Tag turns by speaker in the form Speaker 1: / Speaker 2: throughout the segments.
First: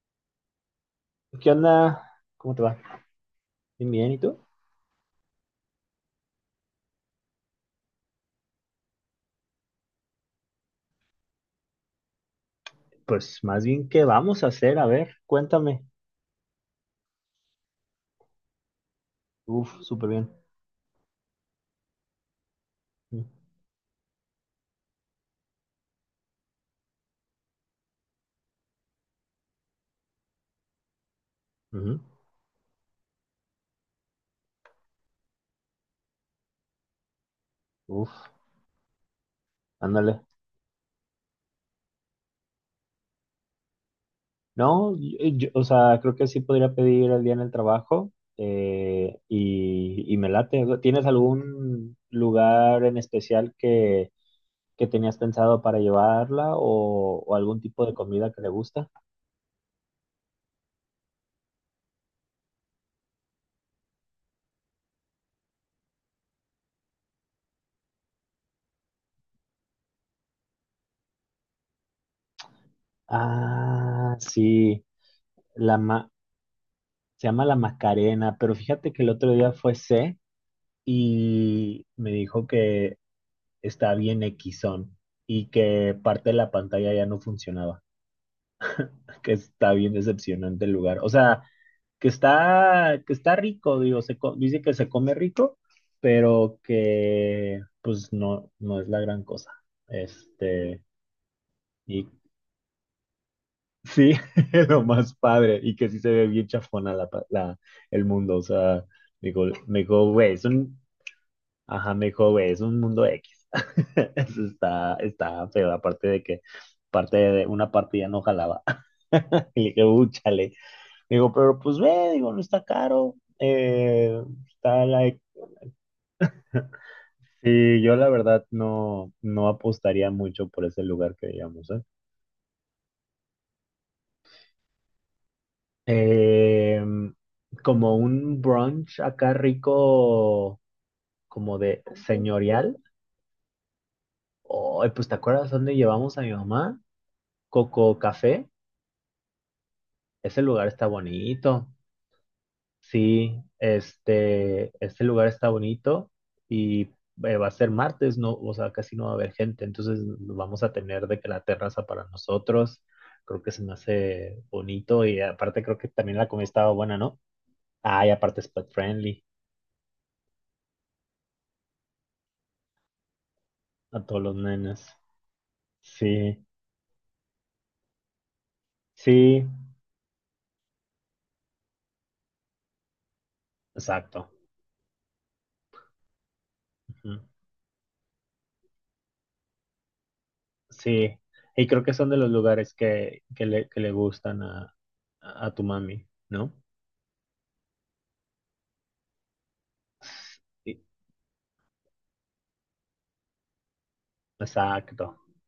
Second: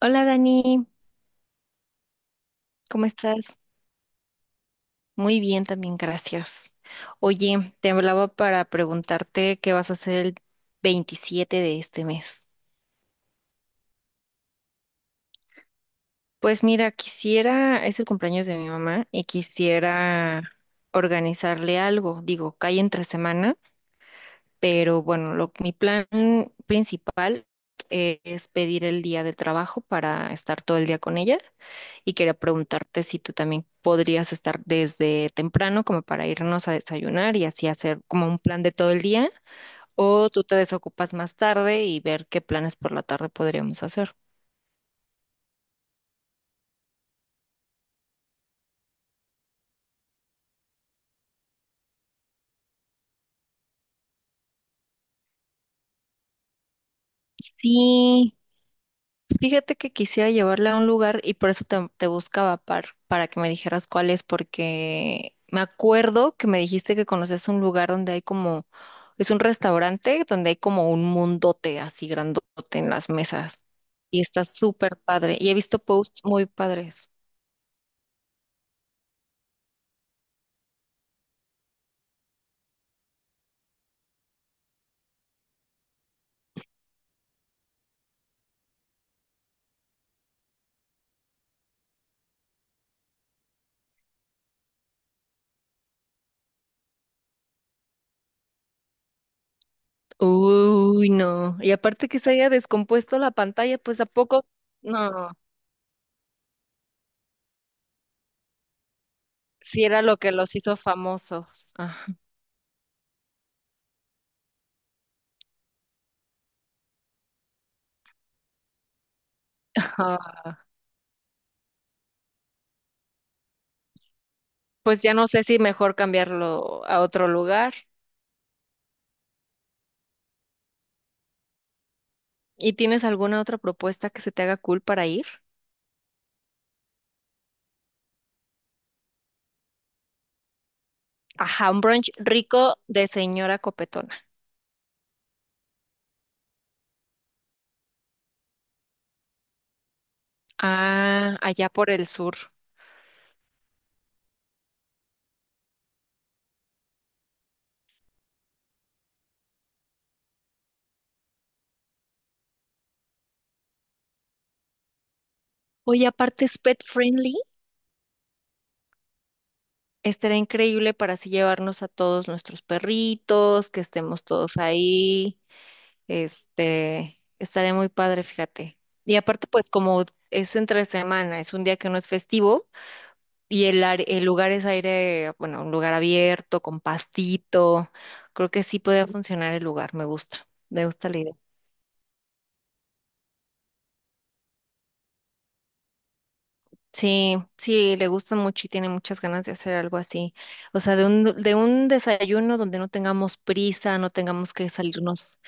Speaker 1: Hola Dani,
Speaker 2: ¿Qué onda? ¿Cómo te va?
Speaker 1: ¿cómo estás?
Speaker 2: Bien, bien, ¿y tú?
Speaker 1: Muy bien también, gracias. Oye, te hablaba para preguntarte qué vas a hacer el 27 de este mes.
Speaker 2: Pues más bien, ¿qué vamos a hacer? A ver, cuéntame.
Speaker 1: Pues mira, quisiera, es el cumpleaños de mi mamá y
Speaker 2: Uf, súper
Speaker 1: quisiera
Speaker 2: bien.
Speaker 1: organizarle algo. Digo, cae entre
Speaker 2: Mm,
Speaker 1: semana, pero bueno, mi plan principal es pedir el día del trabajo para estar todo el día con ella
Speaker 2: ujú.
Speaker 1: y quería preguntarte si tú también podrías estar desde temprano como para irnos a desayunar y así hacer como
Speaker 2: Uf,
Speaker 1: un plan de todo el día
Speaker 2: ándale.
Speaker 1: o tú te desocupas más tarde y ver qué planes por la tarde podríamos hacer.
Speaker 2: No, o sea, creo que sí podría pedir el día en el trabajo y me late. ¿Tienes algún lugar en especial que tenías pensado para llevarla o algún tipo de comida
Speaker 1: Sí,
Speaker 2: que le gusta?
Speaker 1: fíjate que quisiera llevarla a un lugar y por eso te buscaba para que me dijeras cuál es, porque me acuerdo que me dijiste que conoces un lugar donde hay como, es un restaurante donde hay como un mundote así grandote en las mesas
Speaker 2: Ah,
Speaker 1: y está
Speaker 2: sí,
Speaker 1: súper padre y he
Speaker 2: la
Speaker 1: visto
Speaker 2: ma-
Speaker 1: posts muy padres.
Speaker 2: se llama la Macarena, pero fíjate que el otro día fue C. y me dijo que está bien equisón y que parte de la pantalla ya no funcionaba, que está bien decepcionante el lugar. O sea, que está rico, digo, dice que se come rico, pero que pues no, no es la gran cosa. Este,
Speaker 1: Uy, no. Y
Speaker 2: y
Speaker 1: aparte que se haya descompuesto la pantalla, pues a
Speaker 2: sí,
Speaker 1: poco,
Speaker 2: lo más
Speaker 1: no,
Speaker 2: padre, y que sí se ve bien chafona el mundo, o sea, digo, me
Speaker 1: si era
Speaker 2: dijo,
Speaker 1: lo que
Speaker 2: güey, es
Speaker 1: los hizo
Speaker 2: un
Speaker 1: famosos.
Speaker 2: ajá, me
Speaker 1: Ajá.
Speaker 2: dijo, güey, es un mundo X. Eso está feo, aparte de que parte de una parte ya no jalaba. Y le dije,
Speaker 1: Ah,
Speaker 2: chale". Digo, pero pues ve, digo, no está caro. Está
Speaker 1: pues ya
Speaker 2: like.
Speaker 1: no sé si mejor cambiarlo a otro lugar.
Speaker 2: Sí, yo la verdad no, no apostaría mucho por ese lugar que digamos, ¿eh?
Speaker 1: ¿Y tienes alguna otra propuesta que se te haga cool para ir?
Speaker 2: Em, como un brunch acá rico, como
Speaker 1: Ajá, un
Speaker 2: de
Speaker 1: brunch
Speaker 2: señorial.
Speaker 1: rico de señora copetona.
Speaker 2: Oh, pues ¿te acuerdas dónde llevamos a mi mamá? Coco Café. Ese lugar está
Speaker 1: Ah,
Speaker 2: bonito.
Speaker 1: allá por el sur.
Speaker 2: Sí, este lugar está bonito y va a ser martes, no, o sea, casi no va a haber gente, entonces vamos a tener de que la terraza para nosotros. Creo que se me hace bonito y aparte creo que
Speaker 1: Oye,
Speaker 2: también la comida
Speaker 1: aparte es
Speaker 2: estaba
Speaker 1: pet
Speaker 2: buena, ¿no?
Speaker 1: friendly.
Speaker 2: Ah, y aparte es pet friendly
Speaker 1: Estará increíble para así llevarnos a todos nuestros perritos, que
Speaker 2: a todos
Speaker 1: estemos
Speaker 2: los
Speaker 1: todos
Speaker 2: nenes.
Speaker 1: ahí.
Speaker 2: Sí,
Speaker 1: Estaría muy padre, fíjate. Y
Speaker 2: sí,
Speaker 1: aparte, pues como es entre semana, es un día que no es festivo, y el
Speaker 2: exacto.
Speaker 1: lugar es aire, bueno, un lugar abierto, con
Speaker 2: Ujú,
Speaker 1: pastito. Creo que sí podría funcionar el lugar, me gusta
Speaker 2: sí,
Speaker 1: la idea.
Speaker 2: y creo que son de los lugares que le gustan a tu mami, ¿no?
Speaker 1: Sí, sí, le gusta mucho y tiene muchas ganas de hacer algo así. O
Speaker 2: Sí,
Speaker 1: sea, de un desayuno donde no tengamos prisa, no tengamos que
Speaker 2: exacto,
Speaker 1: salirnos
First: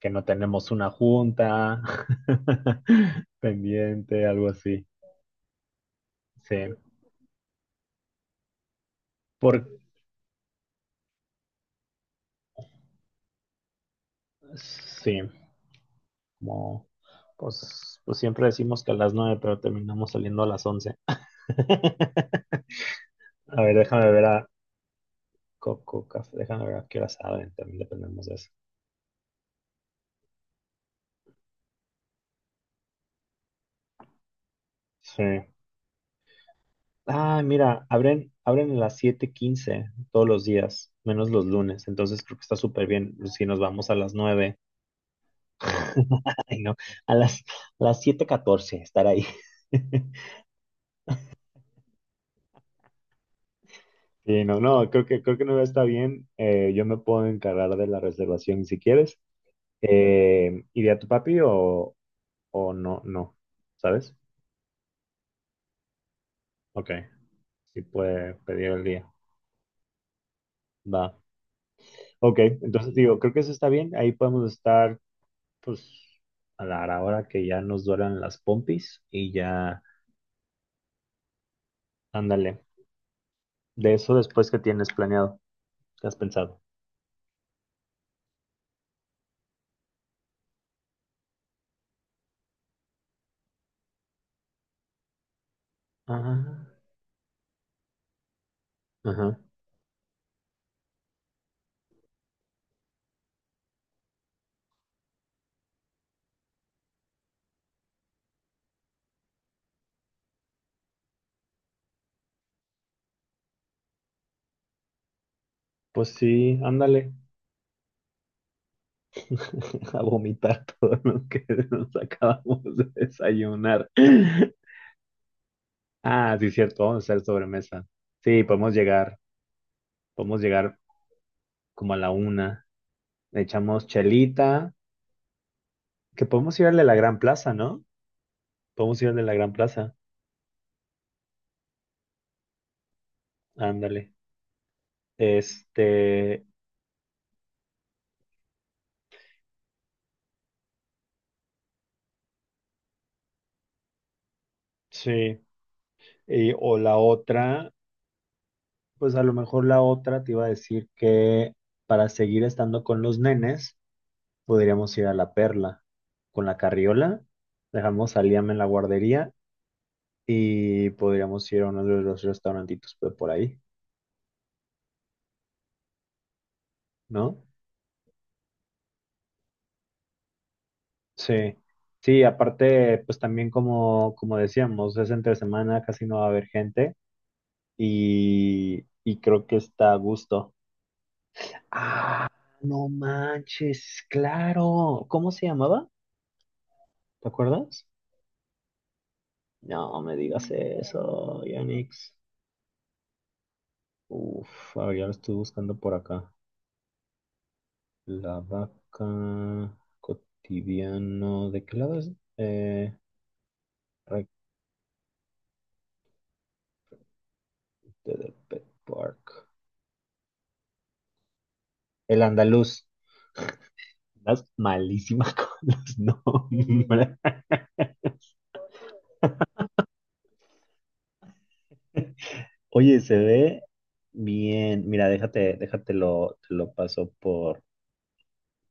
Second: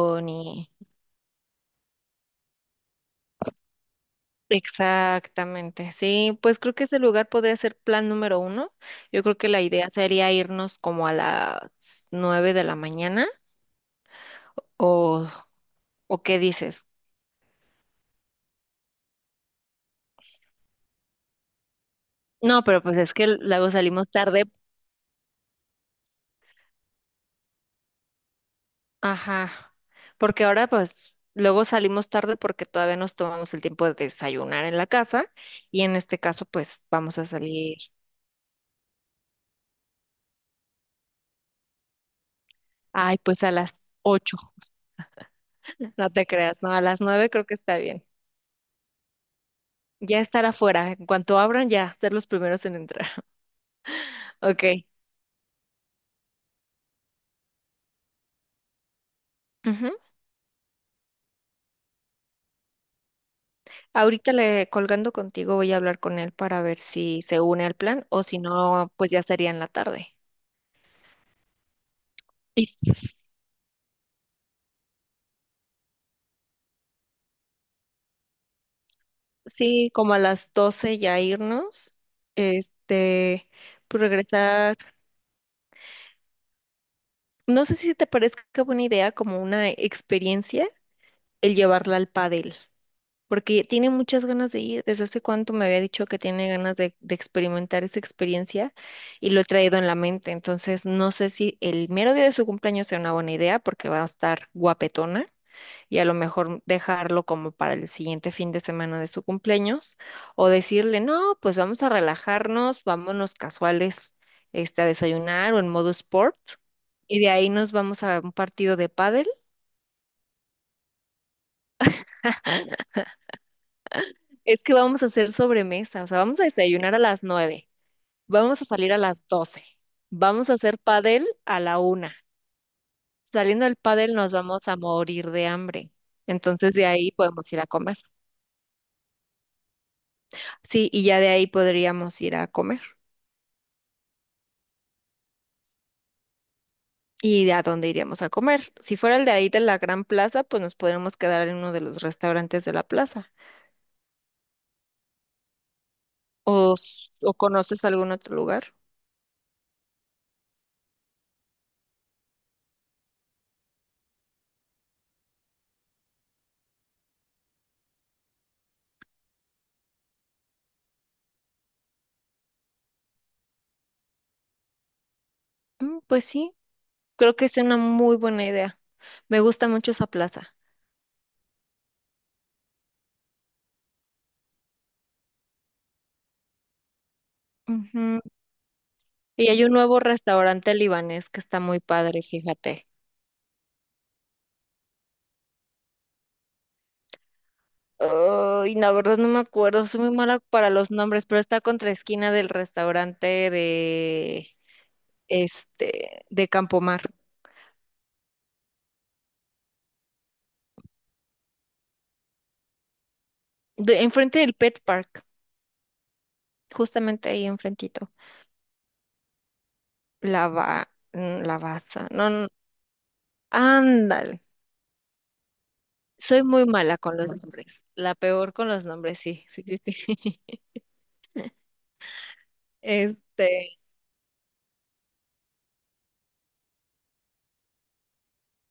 Speaker 2: que no tenemos
Speaker 1: ni...
Speaker 2: una junta pendiente, algo así.
Speaker 1: Exactamente, sí,
Speaker 2: Sí,
Speaker 1: pues creo que ese lugar podría ser plan número uno. Yo creo que
Speaker 2: por,
Speaker 1: la idea sería irnos como a las 9 de la mañana
Speaker 2: sí,
Speaker 1: o, o ¿qué dices?
Speaker 2: como, pues siempre decimos que a las 9, pero terminamos saliendo a las 11.
Speaker 1: No, pero pues es que
Speaker 2: A
Speaker 1: luego
Speaker 2: ver,
Speaker 1: salimos
Speaker 2: déjame ver
Speaker 1: tarde.
Speaker 2: a Coco Café, déjame ver a qué hora saben, también dependemos de eso.
Speaker 1: Ajá. Porque ahora pues luego salimos tarde porque todavía nos tomamos el tiempo de desayunar en la
Speaker 2: Sí.
Speaker 1: casa y en este caso pues vamos a
Speaker 2: Ah,
Speaker 1: salir,
Speaker 2: mira, abren a las 7:15 todos los días, menos los lunes, entonces creo que está súper bien.
Speaker 1: ay, pues
Speaker 2: Si
Speaker 1: a
Speaker 2: nos vamos
Speaker 1: las
Speaker 2: a las
Speaker 1: 8.
Speaker 2: nueve
Speaker 1: No te creas,
Speaker 2: Ay,
Speaker 1: no,
Speaker 2: no,
Speaker 1: a las
Speaker 2: a
Speaker 1: 9
Speaker 2: las,
Speaker 1: creo que está
Speaker 2: a las
Speaker 1: bien.
Speaker 2: siete catorce estar ahí.
Speaker 1: Ya estar afuera, en cuanto abran ya, ser los primeros en entrar.
Speaker 2: Sí, no,
Speaker 1: Ok.
Speaker 2: no, creo que, creo que, no está bien. Yo me puedo encargar de la reservación si quieres.
Speaker 1: Ujú.
Speaker 2: ¿Iría tu papi o no? No, ¿sabes?
Speaker 1: Ahorita le colgando contigo voy a hablar con él para ver
Speaker 2: Ok,
Speaker 1: si se une al
Speaker 2: sí
Speaker 1: plan o
Speaker 2: puede
Speaker 1: si
Speaker 2: pedir el
Speaker 1: no, pues
Speaker 2: día.
Speaker 1: ya sería en la tarde.
Speaker 2: Va. Ok,
Speaker 1: Sí,
Speaker 2: entonces digo, creo que eso está bien. Ahí podemos estar, pues, a la hora que ya nos duelan las pompis y ya,
Speaker 1: sí, como a las 12 ya irnos,
Speaker 2: ándale.
Speaker 1: este,
Speaker 2: De
Speaker 1: pues
Speaker 2: eso después que
Speaker 1: regresar.
Speaker 2: tienes planeado, ¿qué has pensado?
Speaker 1: No sé si te parezca buena idea como una experiencia el llevarla al pádel, porque tiene muchas ganas de ir. Desde hace cuánto me había dicho que
Speaker 2: Ajá,
Speaker 1: tiene ganas de experimentar esa experiencia y
Speaker 2: ajá.
Speaker 1: lo he traído en la mente. Entonces, no sé si el mero día de su cumpleaños sea una buena idea porque va a estar guapetona. Y a lo mejor dejarlo como para el siguiente fin de semana de su cumpleaños o decirle, no, pues vamos a relajarnos, vámonos casuales, a desayunar o en modo
Speaker 2: Pues
Speaker 1: sport
Speaker 2: sí, ándale
Speaker 1: y de ahí nos vamos a un partido de pádel.
Speaker 2: a vomitar todo lo que nos acabamos de desayunar.
Speaker 1: Es que vamos a hacer sobremesa, o sea,
Speaker 2: Ah,
Speaker 1: vamos a
Speaker 2: sí, cierto,
Speaker 1: desayunar a
Speaker 2: vamos a
Speaker 1: las
Speaker 2: hacer
Speaker 1: 9,
Speaker 2: sobremesa. Sí,
Speaker 1: vamos a
Speaker 2: podemos
Speaker 1: salir a
Speaker 2: llegar,
Speaker 1: las 12,
Speaker 2: podemos
Speaker 1: vamos a hacer
Speaker 2: llegar
Speaker 1: pádel a la
Speaker 2: como a la
Speaker 1: 1.
Speaker 2: una. Le
Speaker 1: Saliendo del
Speaker 2: echamos
Speaker 1: pádel nos vamos
Speaker 2: chelita,
Speaker 1: a morir de hambre.
Speaker 2: que podemos ir
Speaker 1: Entonces
Speaker 2: al de
Speaker 1: de
Speaker 2: la
Speaker 1: ahí
Speaker 2: Gran
Speaker 1: podemos
Speaker 2: Plaza,
Speaker 1: ir a
Speaker 2: ¿no?
Speaker 1: comer.
Speaker 2: Podemos ir al de la Gran Plaza,
Speaker 1: Sí, y ya de ahí podríamos ir a comer.
Speaker 2: ándale. Este,
Speaker 1: Y de a dónde iríamos a comer. Si fuera el de ahí de la Gran Plaza, pues nos podríamos quedar en uno de los restaurantes de la plaza.
Speaker 2: sí,
Speaker 1: ¿O,
Speaker 2: o la
Speaker 1: s- o
Speaker 2: otra,
Speaker 1: conoces algún otro lugar?
Speaker 2: pues a lo mejor la otra te iba a decir que para seguir estando con los nenes. Podríamos ir a La Perla con la carriola, dejamos a Liam en la guardería y podríamos ir a uno de los restaurantitos pues, por ahí,
Speaker 1: Pues sí, creo
Speaker 2: ¿no?
Speaker 1: que es una muy buena idea. Me gusta mucho esa plaza.
Speaker 2: Sí, sí, aparte, pues también como, como decíamos, es entre semana, casi no va a haber gente
Speaker 1: Ujú.
Speaker 2: y creo
Speaker 1: Y
Speaker 2: que
Speaker 1: hay un
Speaker 2: está a
Speaker 1: nuevo
Speaker 2: gusto.
Speaker 1: restaurante libanés que está muy padre,
Speaker 2: Ah,
Speaker 1: fíjate.
Speaker 2: no manches, claro. ¿Cómo se llamaba? ¿Te acuerdas?
Speaker 1: Ay, la verdad no me acuerdo,
Speaker 2: No
Speaker 1: soy muy
Speaker 2: me
Speaker 1: mala
Speaker 2: digas
Speaker 1: para los nombres, pero
Speaker 2: eso,
Speaker 1: está contra
Speaker 2: Yanix.
Speaker 1: esquina del restaurante de
Speaker 2: Uf, a ver, ya lo estoy buscando por
Speaker 1: este
Speaker 2: acá.
Speaker 1: de Campomar,
Speaker 2: La vaca cotidiano. ¿De qué lado es? Eh, recto
Speaker 1: enfrente del Pet Park. Justamente ahí enfrentito.
Speaker 2: del Pet Park.
Speaker 1: La Baza.
Speaker 2: El
Speaker 1: No, no,
Speaker 2: andaluz.
Speaker 1: ándale.
Speaker 2: Estás malísima con los
Speaker 1: Soy muy mala con
Speaker 2: nombres.
Speaker 1: los nombres. La peor con los nombres, sí, sí, sí, sí.
Speaker 2: Oye, se ve
Speaker 1: Este,
Speaker 2: bien. Mira, déjate, déjatelo, te lo paso por,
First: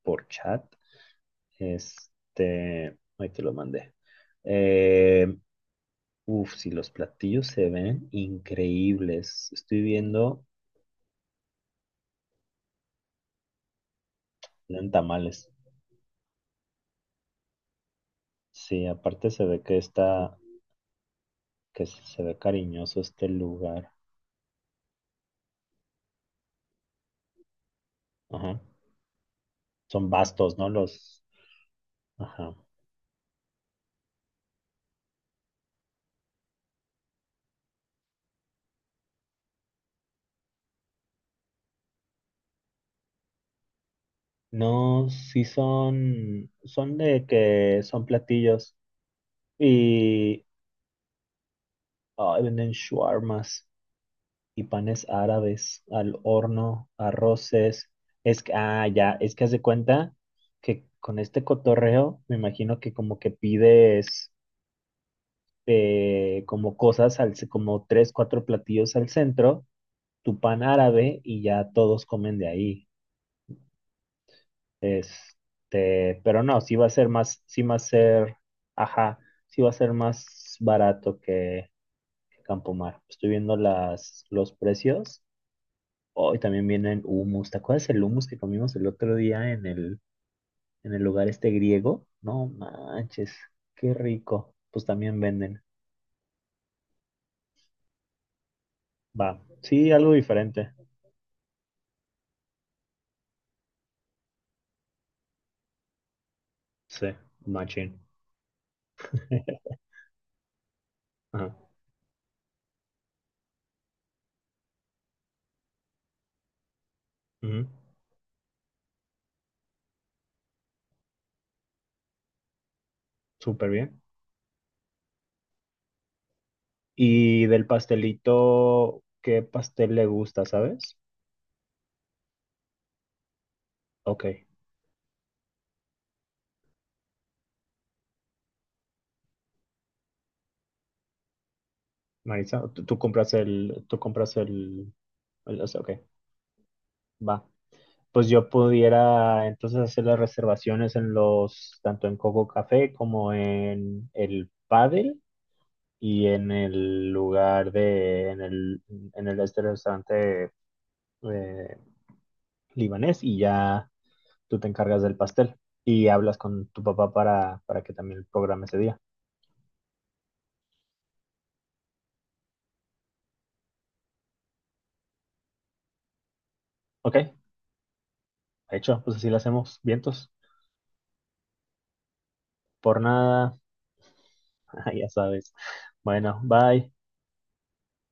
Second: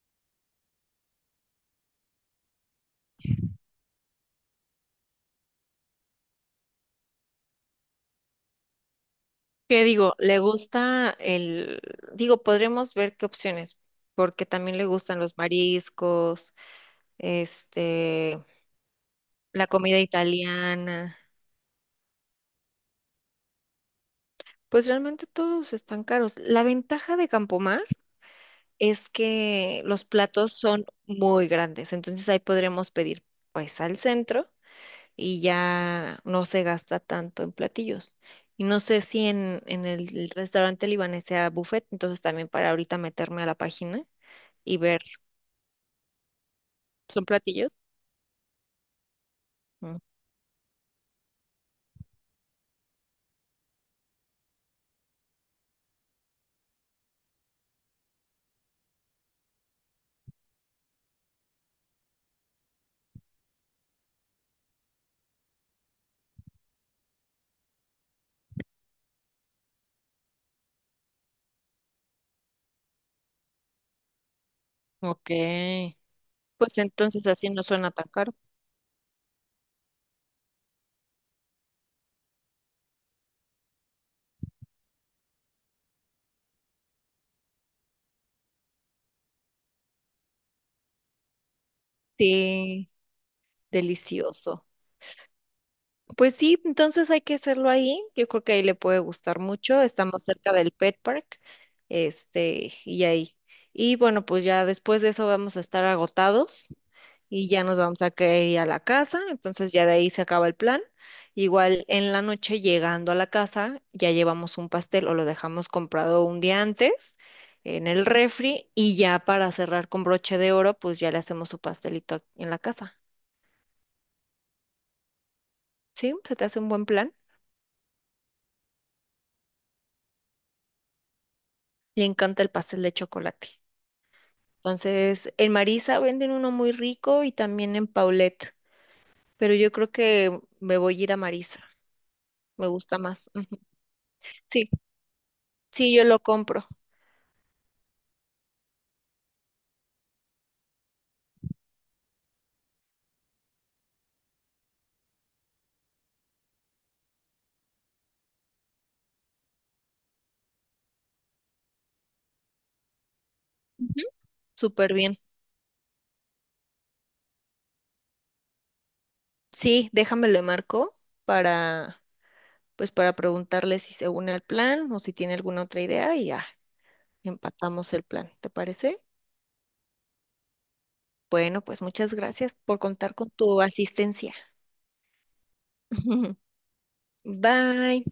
Speaker 2: por chat. Este, ahí te lo mandé. Eh, uf, si los platillos se ven increíbles. Estoy
Speaker 1: ¿qué digo? Le
Speaker 2: viendo,
Speaker 1: gusta digo, podremos ver qué opciones, porque también le
Speaker 2: eran
Speaker 1: gustan los
Speaker 2: tamales.
Speaker 1: mariscos, este,
Speaker 2: Sí, aparte se ve
Speaker 1: la
Speaker 2: que
Speaker 1: comida
Speaker 2: está,
Speaker 1: italiana.
Speaker 2: que se ve cariñoso este lugar.
Speaker 1: Pues realmente todos están caros. La ventaja de Campomar
Speaker 2: Ajá.
Speaker 1: es que los
Speaker 2: Son
Speaker 1: platos
Speaker 2: vastos, ¿no?
Speaker 1: son
Speaker 2: Los,
Speaker 1: muy grandes, entonces ahí
Speaker 2: ajá.
Speaker 1: podremos pedir pues al centro y ya no se gasta tanto en platillos. Y no sé si en el restaurante libanés sea buffet, entonces también para ahorita meterme a la página y ver.
Speaker 2: No, sí son de
Speaker 1: ¿Son platillos?
Speaker 2: que son platillos
Speaker 1: Mm.
Speaker 2: y ay, venden shawarmas y panes árabes al horno, arroces. Es que, ah, ya, es que haz de cuenta que con este cotorreo me imagino que como que pides como cosas, como tres, cuatro platillos al centro, tu pan árabe y ya todos comen de ahí.
Speaker 1: Ok.
Speaker 2: Este, pero no, sí
Speaker 1: Pues
Speaker 2: va a ser
Speaker 1: entonces
Speaker 2: más,
Speaker 1: así
Speaker 2: sí
Speaker 1: no
Speaker 2: va a
Speaker 1: suena tan caro.
Speaker 2: ser, ajá, sí va a ser más barato que, Campomar. Estoy viendo los precios. Hoy también vienen hummus. ¿Te acuerdas el hummus que comimos el otro día en el, lugar este griego? No
Speaker 1: Sí,
Speaker 2: manches, qué rico.
Speaker 1: delicioso.
Speaker 2: Pues también venden.
Speaker 1: Pues sí, entonces hay que hacerlo ahí. Yo creo que ahí le puede gustar
Speaker 2: Va,
Speaker 1: mucho.
Speaker 2: sí, algo
Speaker 1: Estamos cerca
Speaker 2: diferente.
Speaker 1: del Pet Park, y ahí. Y bueno, pues ya después de eso vamos a estar agotados
Speaker 2: Sí,
Speaker 1: y ya nos
Speaker 2: machín.
Speaker 1: vamos a querer ir a la casa. Entonces ya de ahí se acaba el plan.
Speaker 2: Ajá.
Speaker 1: Igual en la noche llegando a la casa ya llevamos un pastel o lo dejamos comprado un día antes
Speaker 2: Ujú,
Speaker 1: en el refri y ya para cerrar con broche de oro, pues ya le hacemos su pastelito en la casa.
Speaker 2: súper bien.
Speaker 1: ¿Sí? ¿Se te hace un buen plan?
Speaker 2: Y del pastelito, ¿qué pastel le gusta, sabes?
Speaker 1: Le encanta el pastel de chocolate.
Speaker 2: Ok.
Speaker 1: Entonces, en Marisa venden uno muy rico y también en Paulette, pero yo creo que me voy a ir a Marisa,
Speaker 2: Marisa,
Speaker 1: me
Speaker 2: tú
Speaker 1: gusta más.
Speaker 2: compras
Speaker 1: Mm, sí,
Speaker 2: o sea, ok,
Speaker 1: sí, yo lo compro.
Speaker 2: va. Pues yo pudiera entonces hacer las reservaciones en los, tanto en Coco Café como en el Padel y en el lugar de, en el este restaurante eh, libanés y ya
Speaker 1: Ujú.
Speaker 2: tú te
Speaker 1: Súper
Speaker 2: encargas del
Speaker 1: bien.
Speaker 2: pastel y hablas con tu papá para que también programe ese día.
Speaker 1: Sí, déjame le marco para, pues para preguntarle si se une al plan o si tiene alguna otra idea y ya
Speaker 2: Ok,
Speaker 1: empatamos el plan, ¿te
Speaker 2: hecho,
Speaker 1: parece?
Speaker 2: pues así lo hacemos, vientos,
Speaker 1: Bueno, pues muchas gracias por
Speaker 2: por
Speaker 1: contar con
Speaker 2: nada,
Speaker 1: tu asistencia.
Speaker 2: ya sabes. Bueno, bye.
Speaker 1: Bye.